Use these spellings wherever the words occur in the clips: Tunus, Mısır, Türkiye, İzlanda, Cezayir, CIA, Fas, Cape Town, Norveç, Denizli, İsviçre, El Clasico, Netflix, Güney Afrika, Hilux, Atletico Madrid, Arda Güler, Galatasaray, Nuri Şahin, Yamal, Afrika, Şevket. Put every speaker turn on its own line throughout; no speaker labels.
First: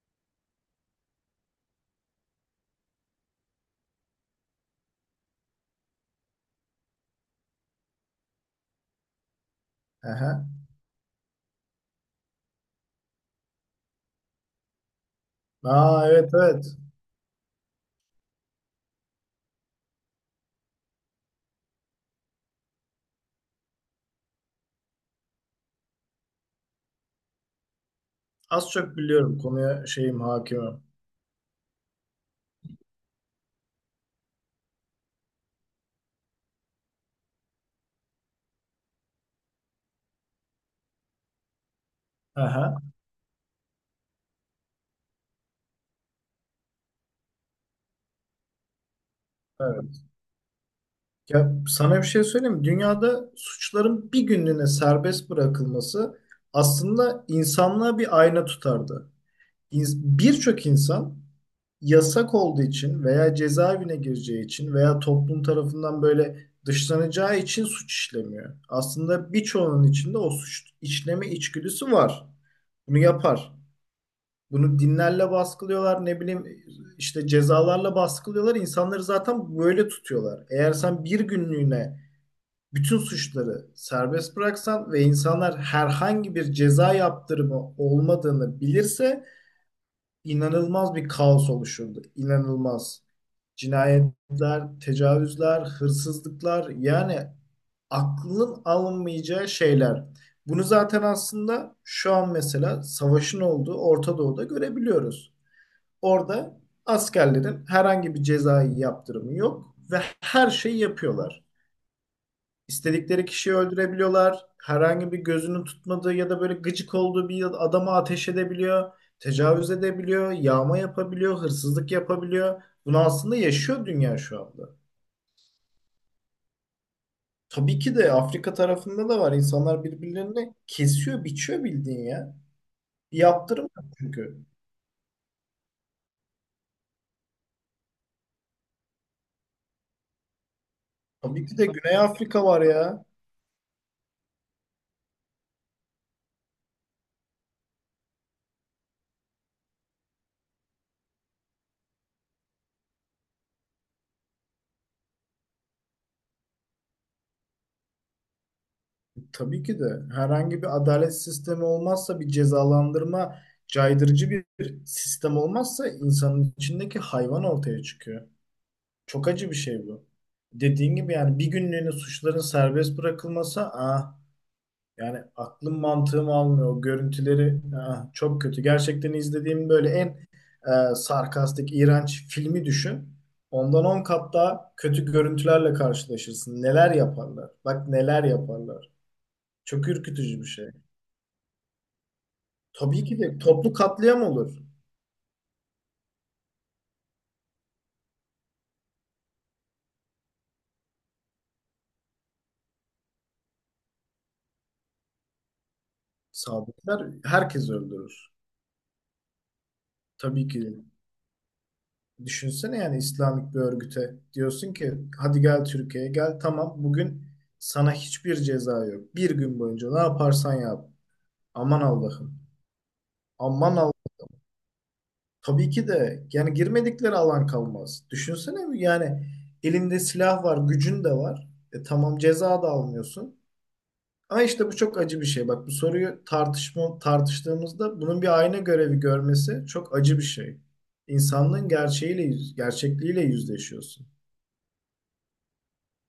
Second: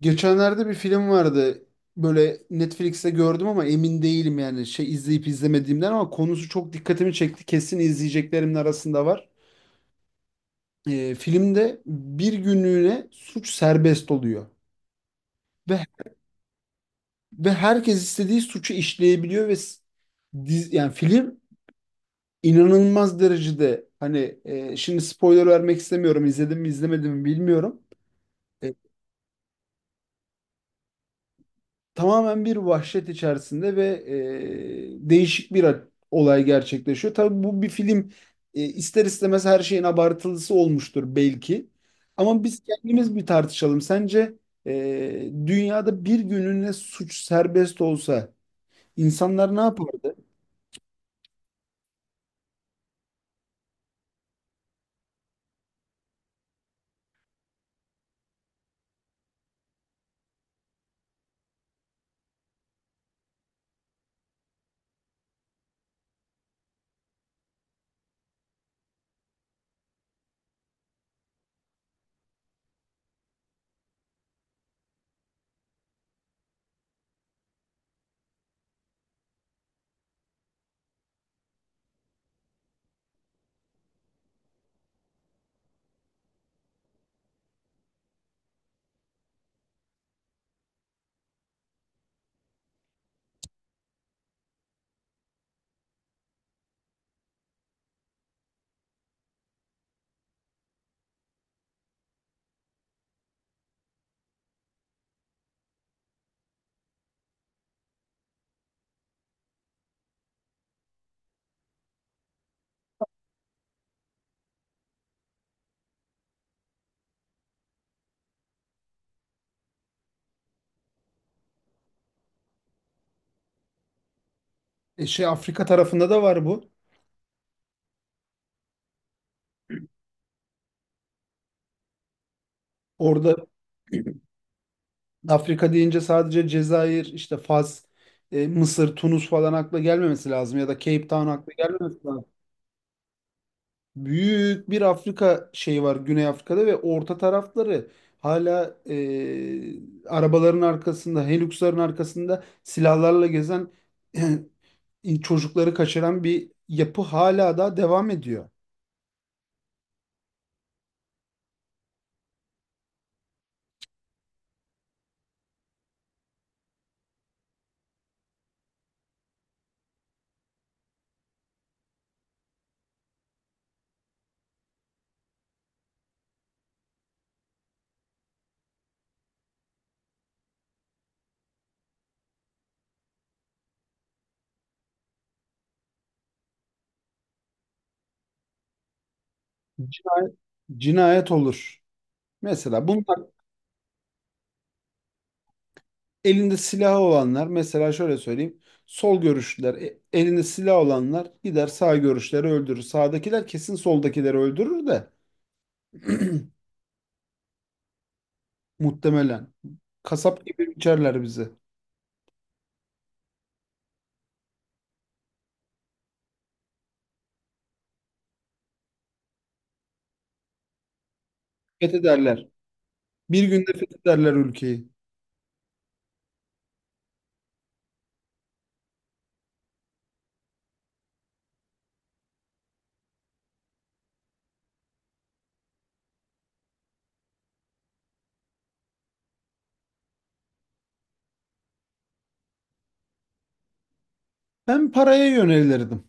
Geçenlerde bir film vardı. Böyle Netflix'te gördüm ama emin değilim, yani izleyip izlemediğimden, ama konusu çok dikkatimi çekti. Kesin izleyeceklerimin arasında var.
Aha.
Filmde bir günlüğüne suç serbest oluyor ve
Aa, evet evet.
ve herkes istediği suçu işleyebiliyor ve yani film inanılmaz derecede, hani şimdi spoiler vermek istemiyorum. İzledim mi izlemedim mi bilmiyorum.
Az
E,
çok biliyorum konuya şeyim hakimim.
Tamamen bir vahşet içerisinde ve değişik bir olay gerçekleşiyor. Tabii bu bir film, ister istemez her şeyin abartılısı olmuştur belki. Ama biz
Aha,
kendimiz bir tartışalım. Sence dünyada bir gününe suç serbest olsa insanlar ne
evet.
yapardı?
Ya sana bir şey söyleyeyim mi? Dünyada suçların bir günlüğüne serbest bırakılması aslında insanlığa bir ayna tutardı. Birçok insan yasak olduğu için veya cezaevine gireceği için veya toplum tarafından böyle dışlanacağı için suç işlemiyor. Aslında birçoğunun içinde o suç işleme içgüdüsü var. Bunu yapar. Bunu dinlerle baskılıyorlar, ne bileyim işte cezalarla baskılıyorlar. İnsanları zaten böyle tutuyorlar. Eğer sen bir günlüğüne bütün suçları serbest bıraksan ve insanlar herhangi bir ceza yaptırımı olmadığını bilirse inanılmaz bir kaos oluşurdu. İnanılmaz. Cinayetler, tecavüzler, hırsızlıklar yani aklın alınmayacağı şeyler. Bunu zaten aslında şu an mesela savaşın olduğu Orta Doğu'da görebiliyoruz. Orada askerlerin herhangi bir cezai yaptırımı yok ve her şeyi yapıyorlar. İstedikleri kişiyi öldürebiliyorlar. Herhangi bir gözünün tutmadığı ya da böyle gıcık olduğu bir adama ateş edebiliyor. Tecavüz edebiliyor, yağma yapabiliyor, hırsızlık yapabiliyor. Bunu aslında yaşıyor dünya şu anda.
Afrika tarafında da var bu.
Tabii ki de Afrika tarafında da var. İnsanlar birbirlerini kesiyor, biçiyor bildiğin ya. Bir
Orada
yaptırım yok çünkü.
Afrika deyince sadece Cezayir, işte Fas, Mısır, Tunus falan akla gelmemesi lazım, ya da Cape Town
Tabii
akla
ki de Güney
gelmemesi lazım.
Afrika var ya.
Büyük bir Afrika şeyi var, Güney Afrika'da, ve orta tarafları hala arabaların arkasında, Hilux'ların arkasında silahlarla gezen çocukları kaçıran bir yapı hala da devam ediyor.
Tabii ki de herhangi bir adalet sistemi olmazsa bir cezalandırma caydırıcı bir sistem olmazsa insanın içindeki hayvan ortaya çıkıyor. Çok acı bir şey bu. Dediğin gibi yani bir günlüğüne suçların serbest bırakılması ah yani aklım mantığım almıyor. O görüntüleri ah, çok kötü. Gerçekten izlediğim böyle en sarkastik, iğrenç filmi düşün. Ondan 10 kat daha kötü görüntülerle karşılaşırsın. Neler yaparlar? Bak neler yaparlar. Çok
Cina-
ürkütücü bir şey.
Cinayet olur. Mesela
Tabii ki
bunlar,
de toplu katliam olur.
elinde silahı olanlar, mesela şöyle söyleyeyim, sol görüşlüler, elinde silah olanlar gider sağ görüşleri öldürür. Sağdakiler kesin soldakileri öldürür de.
Sadıklar herkes öldürür.
Muhtemelen. Kasap
Tabii ki
gibi
de.
biçerler bizi.
Düşünsene yani İslamik bir örgüte diyorsun ki hadi gel Türkiye'ye gel tamam bugün sana hiçbir ceza yok. Bir gün boyunca ne yaparsan yap. Aman Allah'ım.
Fethederler. Bir günde
Aman Allah.
fethederler ülkeyi.
Tabii ki de yani girmedikleri alan kalmaz. Düşünsene yani elinde silah var, gücün de var. E tamam ceza da almıyorsun. Ama işte bu çok acı bir şey. Bak bu soruyu tartışma, tartıştığımızda bunun bir ayna görevi görmesi çok acı bir şey. İnsanlığın gerçekliğiyle yüzleşiyorsun.
Ben paraya yönelirdim.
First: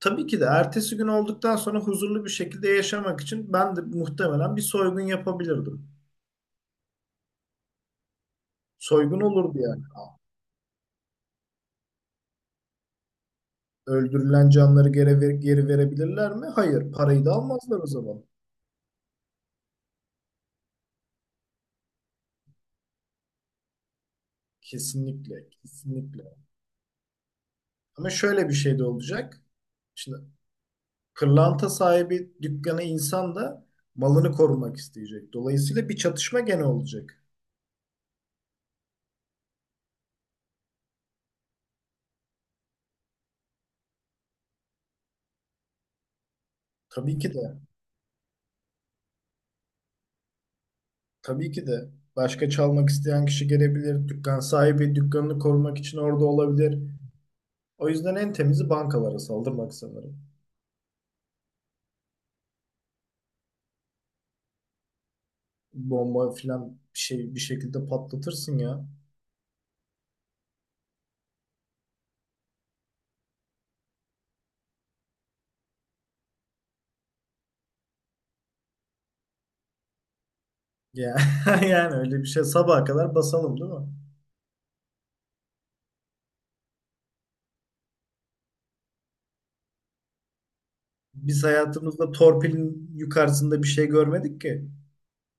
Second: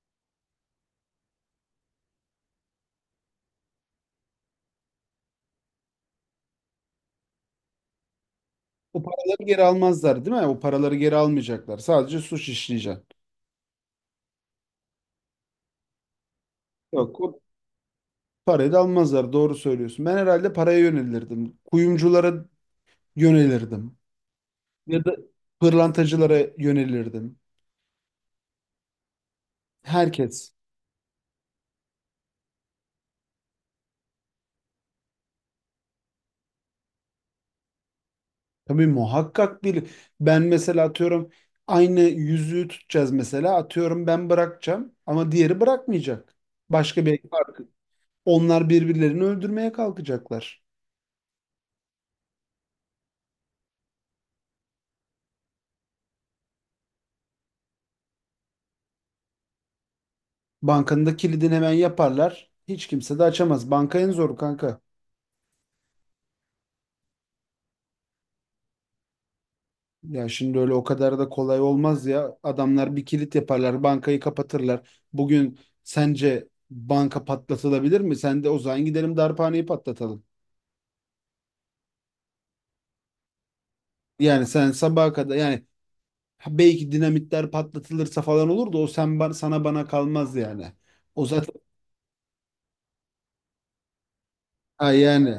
Tabii ki de ertesi gün olduktan sonra huzurlu bir şekilde yaşamak için ben de muhtemelen bir soygun yapabilirdim.
O
Soygun
paraları
olurdu
geri
yani.
almazlar değil mi? O paraları geri almayacaklar. Sadece suç işleyeceksin.
Öldürülen canları geri verebilirler mi? Hayır.
Yok,
Parayı da
o
almazlar o zaman.
parayı da almazlar. Doğru söylüyorsun. Ben herhalde paraya yönelirdim. Kuyumculara yönelirdim. Ya da
Kesinlikle. Kesinlikle.
pırlantacılara yönelirdim.
Ama şöyle bir şey de olacak. Şimdi
Herkes.
Kırlanta sahibi dükkanı insan da malını korumak isteyecek. Dolayısıyla bir çatışma gene olacak.
Tabii muhakkak bir, ben mesela atıyorum, aynı yüzüğü tutacağız mesela, atıyorum ben bırakacağım ama diğeri bırakmayacak. Başka
Tabii
bir
ki de,
farkı. Onlar birbirlerini öldürmeye kalkacaklar.
tabii ki de, başka çalmak isteyen kişi gelebilir. Dükkan sahibi dükkanını korumak için orada olabilir. O yüzden en temizi bankalara saldırmak sanırım.
Bankanın da kilidini hemen yaparlar. Hiç kimse de açamaz. Banka en zoru kanka.
Bomba filan bir şey bir şekilde patlatırsın ya.
Ya şimdi öyle o kadar da kolay olmaz ya. Adamlar bir kilit yaparlar, bankayı kapatırlar. Bugün sence banka patlatılabilir mi? Sen de o zaman gidelim darphaneyi patlatalım.
Ya yani öyle bir şey sabaha kadar basalım değil mi?
Yani sen sabaha kadar, yani, ha, belki dinamitler patlatılırsa falan olur da, o sen sana bana kalmaz yani. O
Biz
zaten,
hayatımızda torpilin yukarısında bir şey görmedik ki.
ha yani.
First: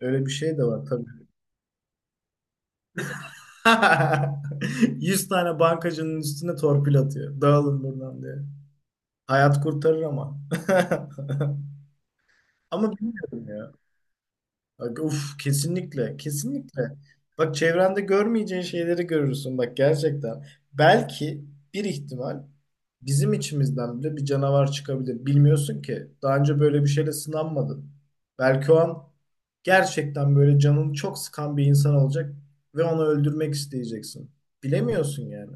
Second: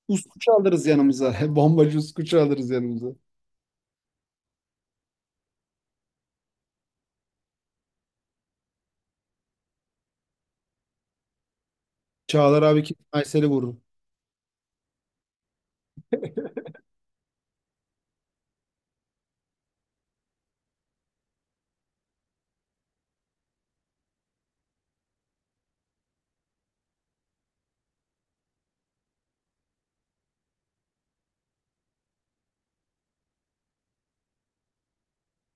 Öyle bir
Uskuçu
şey de var
alırız
tabii.
yanımıza. Bombacı uskuçu alırız yanımıza.
100 tane bankacının üstüne torpil atıyor. Dağılın buradan diye. Hayat kurtarır ama.
Çağlar abi
Ama
kesin Aysel'i
bilmiyorum ya.
vurur.
Bak, uf kesinlikle. Kesinlikle. Bak çevrende görmeyeceğin şeyleri görürsün. Bak gerçekten. Belki bir ihtimal bizim içimizden bile bir canavar çıkabilir. Bilmiyorsun ki. Daha önce böyle bir şeyle sınanmadın. Belki o an gerçekten böyle canını çok sıkan bir insan olacak ve onu öldürmek isteyeceksin. Bilemiyorsun yani.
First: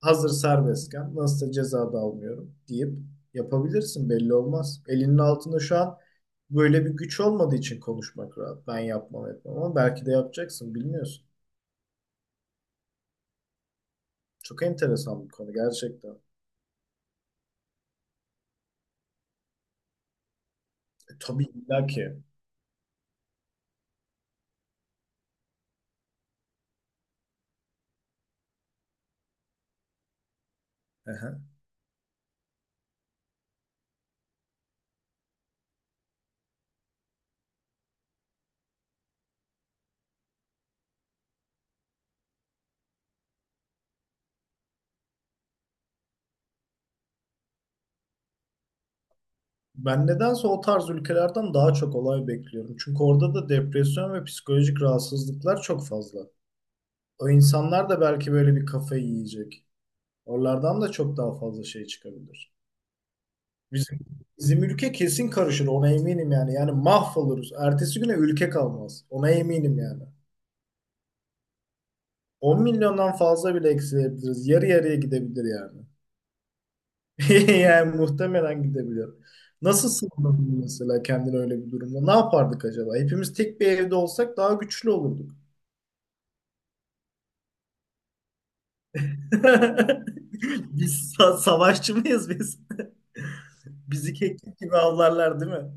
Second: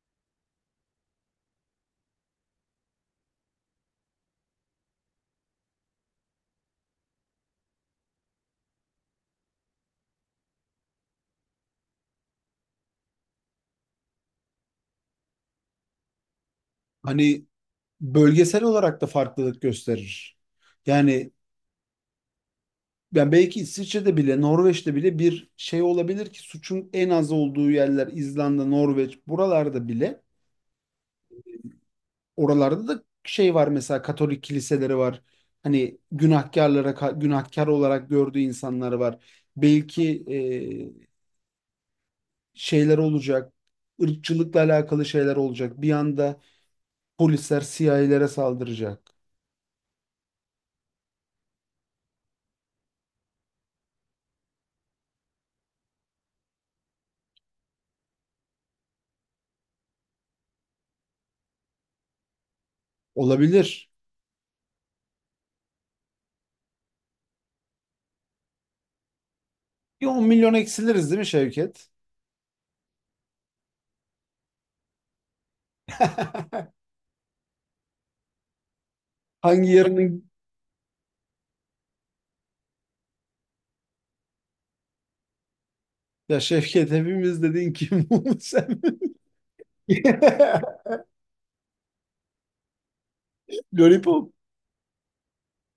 Hazır serbestken nasılsa ceza da almıyorum deyip yapabilirsin belli olmaz. Elinin altında şu an böyle bir güç olmadığı için konuşmak rahat. Ben yapmam etmem ama belki de yapacaksın bilmiyorsun. Çok enteresan bir konu gerçekten.
Hani bölgesel olarak da farklılık gösterir. Yani
Tabii illa ki.
ben belki İsviçre'de bile, Norveç'te bile bir şey olabilir, ki suçun en az olduğu yerler İzlanda, Norveç, buralarda bile.
Aha.
Oralarda da şey var, mesela Katolik kiliseleri var. Hani günahkarlara, günahkar olarak gördüğü insanlar var. Belki e, şeyler olacak. Irkçılıkla alakalı şeyler olacak. Bir anda polisler CIA'lere saldıracak.
Ben nedense o tarz ülkelerden daha çok olay bekliyorum. Çünkü orada da depresyon ve psikolojik rahatsızlıklar çok fazla. O insanlar da belki böyle bir kafayı yiyecek. Oralardan da çok daha fazla şey çıkabilir.
Olabilir.
Bizim, Bizim ülke kesin karışır ona eminim yani. Yani mahvoluruz. Ertesi güne ülke kalmaz. Ona eminim yani.
Bir 10 milyon eksiliriz değil mi Şevket?
10 milyondan fazla bile eksilebiliriz. Yarı yarıya gidebilir yani. Yani muhtemelen gidebilir.
Hangi
Nasıl
yarının,
sığınırdın mesela kendini öyle bir durumda? Ne yapardık acaba? Hepimiz tek bir evde olsak daha güçlü olurduk.
ya Şevket, hepimiz dediğin kim bu, sen?
Savaşçı mıyız biz? Bizi
Lollipop.
keklik gibi avlarlar değil mi?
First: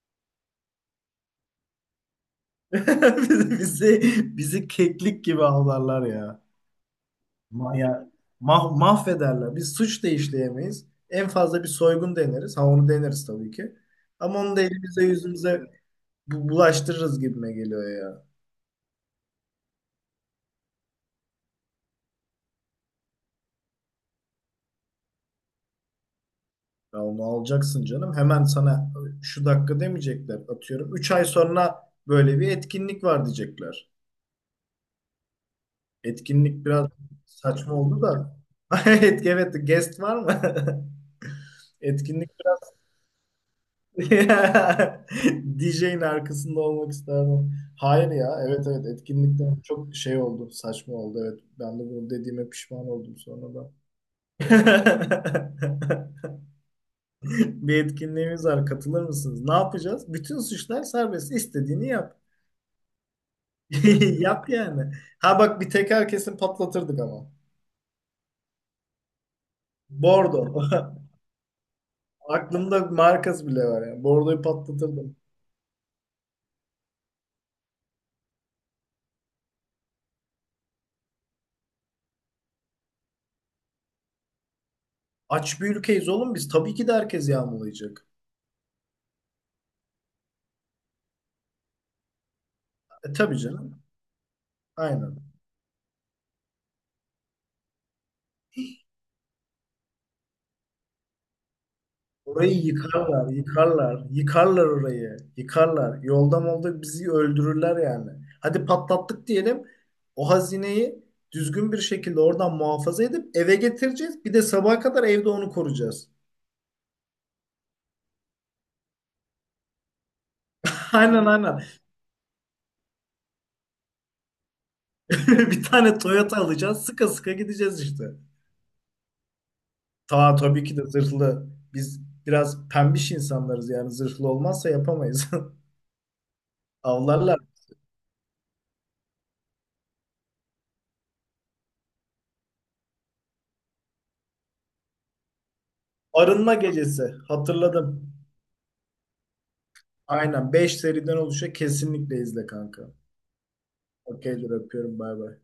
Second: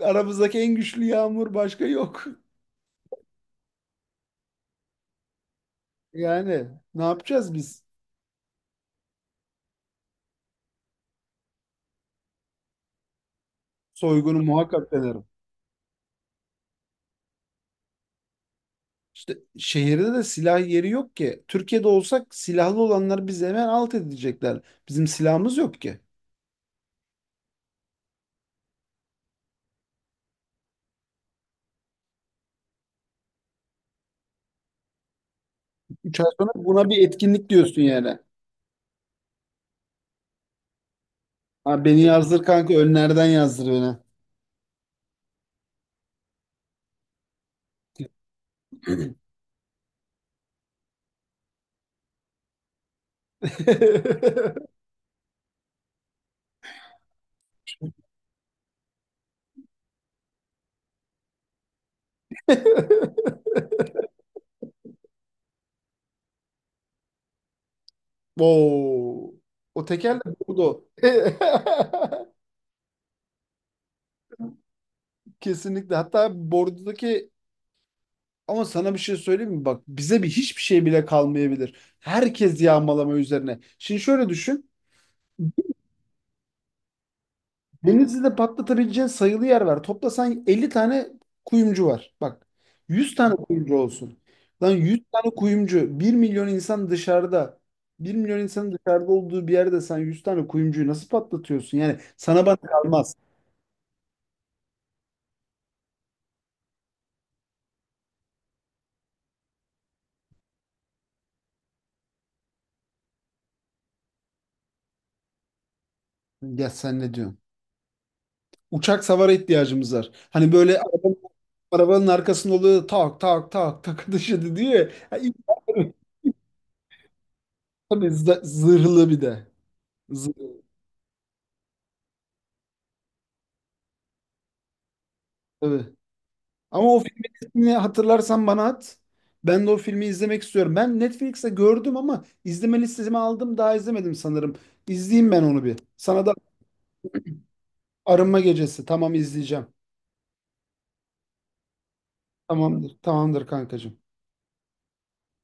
Aramızdaki en güçlü yağmur, başka yok.
Bizi, bizi bizi, keklik gibi avlarlar ya.
Yani ne yapacağız
Ma-
biz?
ya, Mahvederler. Biz suç da işleyemeyiz. En fazla bir soygun deneriz. Ha onu deneriz tabii ki. Ama
Soygunu
onu da
muhakkak
elimize
denerim.
yüzümüze bulaştırırız gibime geliyor ya.
İşte şehirde de silah yeri yok ki. Türkiye'de olsak silahlı olanlar bizi hemen alt edecekler. Bizim silahımız yok ki.
Ya onu alacaksın canım. Hemen sana şu dakika demeyecekler. Atıyorum. 3 ay sonra böyle bir etkinlik var diyecekler.
Üç ay sonra
Etkinlik
buna
biraz
bir etkinlik
saçma
diyorsun
oldu
yani.
da. Evet, evet guest var mı?
Ha, beni
Etkinlik
yazdır kanka, önlerden yazdır beni.
DJ'in arkasında olmak isterdim. Hayır ya. Evet evet etkinlikten çok şey oldu. Saçma oldu. Evet. Ben de bunu dediğime pişman oldum sonra da. Bir etkinliğimiz var. Katılır mısınız? Ne yapacağız? Bütün suçlar serbest. İstediğini yap. Yap yani. Ha bak bir teker kesin patlatırdık ama.
Oo. O tekerle
Bordo.
bordo.
Aklımda markası bile var yani. Bordoyu patlatırdım.
Kesinlikle. Hatta bordodaki, ama sana bir şey söyleyeyim mi? Bak bize hiçbir şey bile kalmayabilir. Herkes yağmalama üzerine. Şimdi şöyle düşün.
Aç bir ülkeyiz oğlum biz. Tabii ki de herkes yağmalayacak.
Denizli'de patlatabileceğin sayılı yer var. Toplasan 50 tane kuyumcu var. Bak,
E
100 tane
tabii
kuyumcu
canım.
olsun. Lan, 100
Aynen.
tane kuyumcu, bir milyon insan dışarıda. Bir milyon insanın dışarıda olduğu bir yerde sen 100 tane kuyumcuyu nasıl patlatıyorsun? Yani sana
Orayı
bana kalmaz.
yıkarlar, yıkarlar, yıkarlar orayı, yıkarlar. Yolda molda bizi öldürürler yani. Hadi patlattık diyelim. O hazineyi düzgün bir şekilde oradan muhafaza edip eve getireceğiz. Bir de sabaha kadar evde onu koruyacağız.
Ya sen ne diyorsun? Uçak savara ihtiyacımız var. Hani böyle
Aynen aynen.
arabanın arkasında oluyor, tak tak tak tak, taşı diyor ya. Ya
Bir tane Toyota alacağız. Sıka sıka gideceğiz işte.
Tabii zırhlı bir de. Zırhlı.
Tabii ki de zırhlı. Biz biraz pembiş insanlarız yani zırhlı olmazsa yapamayız.
Ama o filmin
Avlarlar.
ismini hatırlarsan bana at. Ben de o filmi izlemek istiyorum. Ben Netflix'te gördüm ama izleme listesime aldım. Daha izlemedim sanırım. İzleyeyim ben onu bir. Sana da
Arınma gecesi. Hatırladım.
arınma gecesi. Tamam, izleyeceğim.
Aynen 5 seriden oluşuyor. Kesinlikle izle kanka.
Tamamdır. Tamamdır kankacığım.
Okeydir öpüyorum bay bay.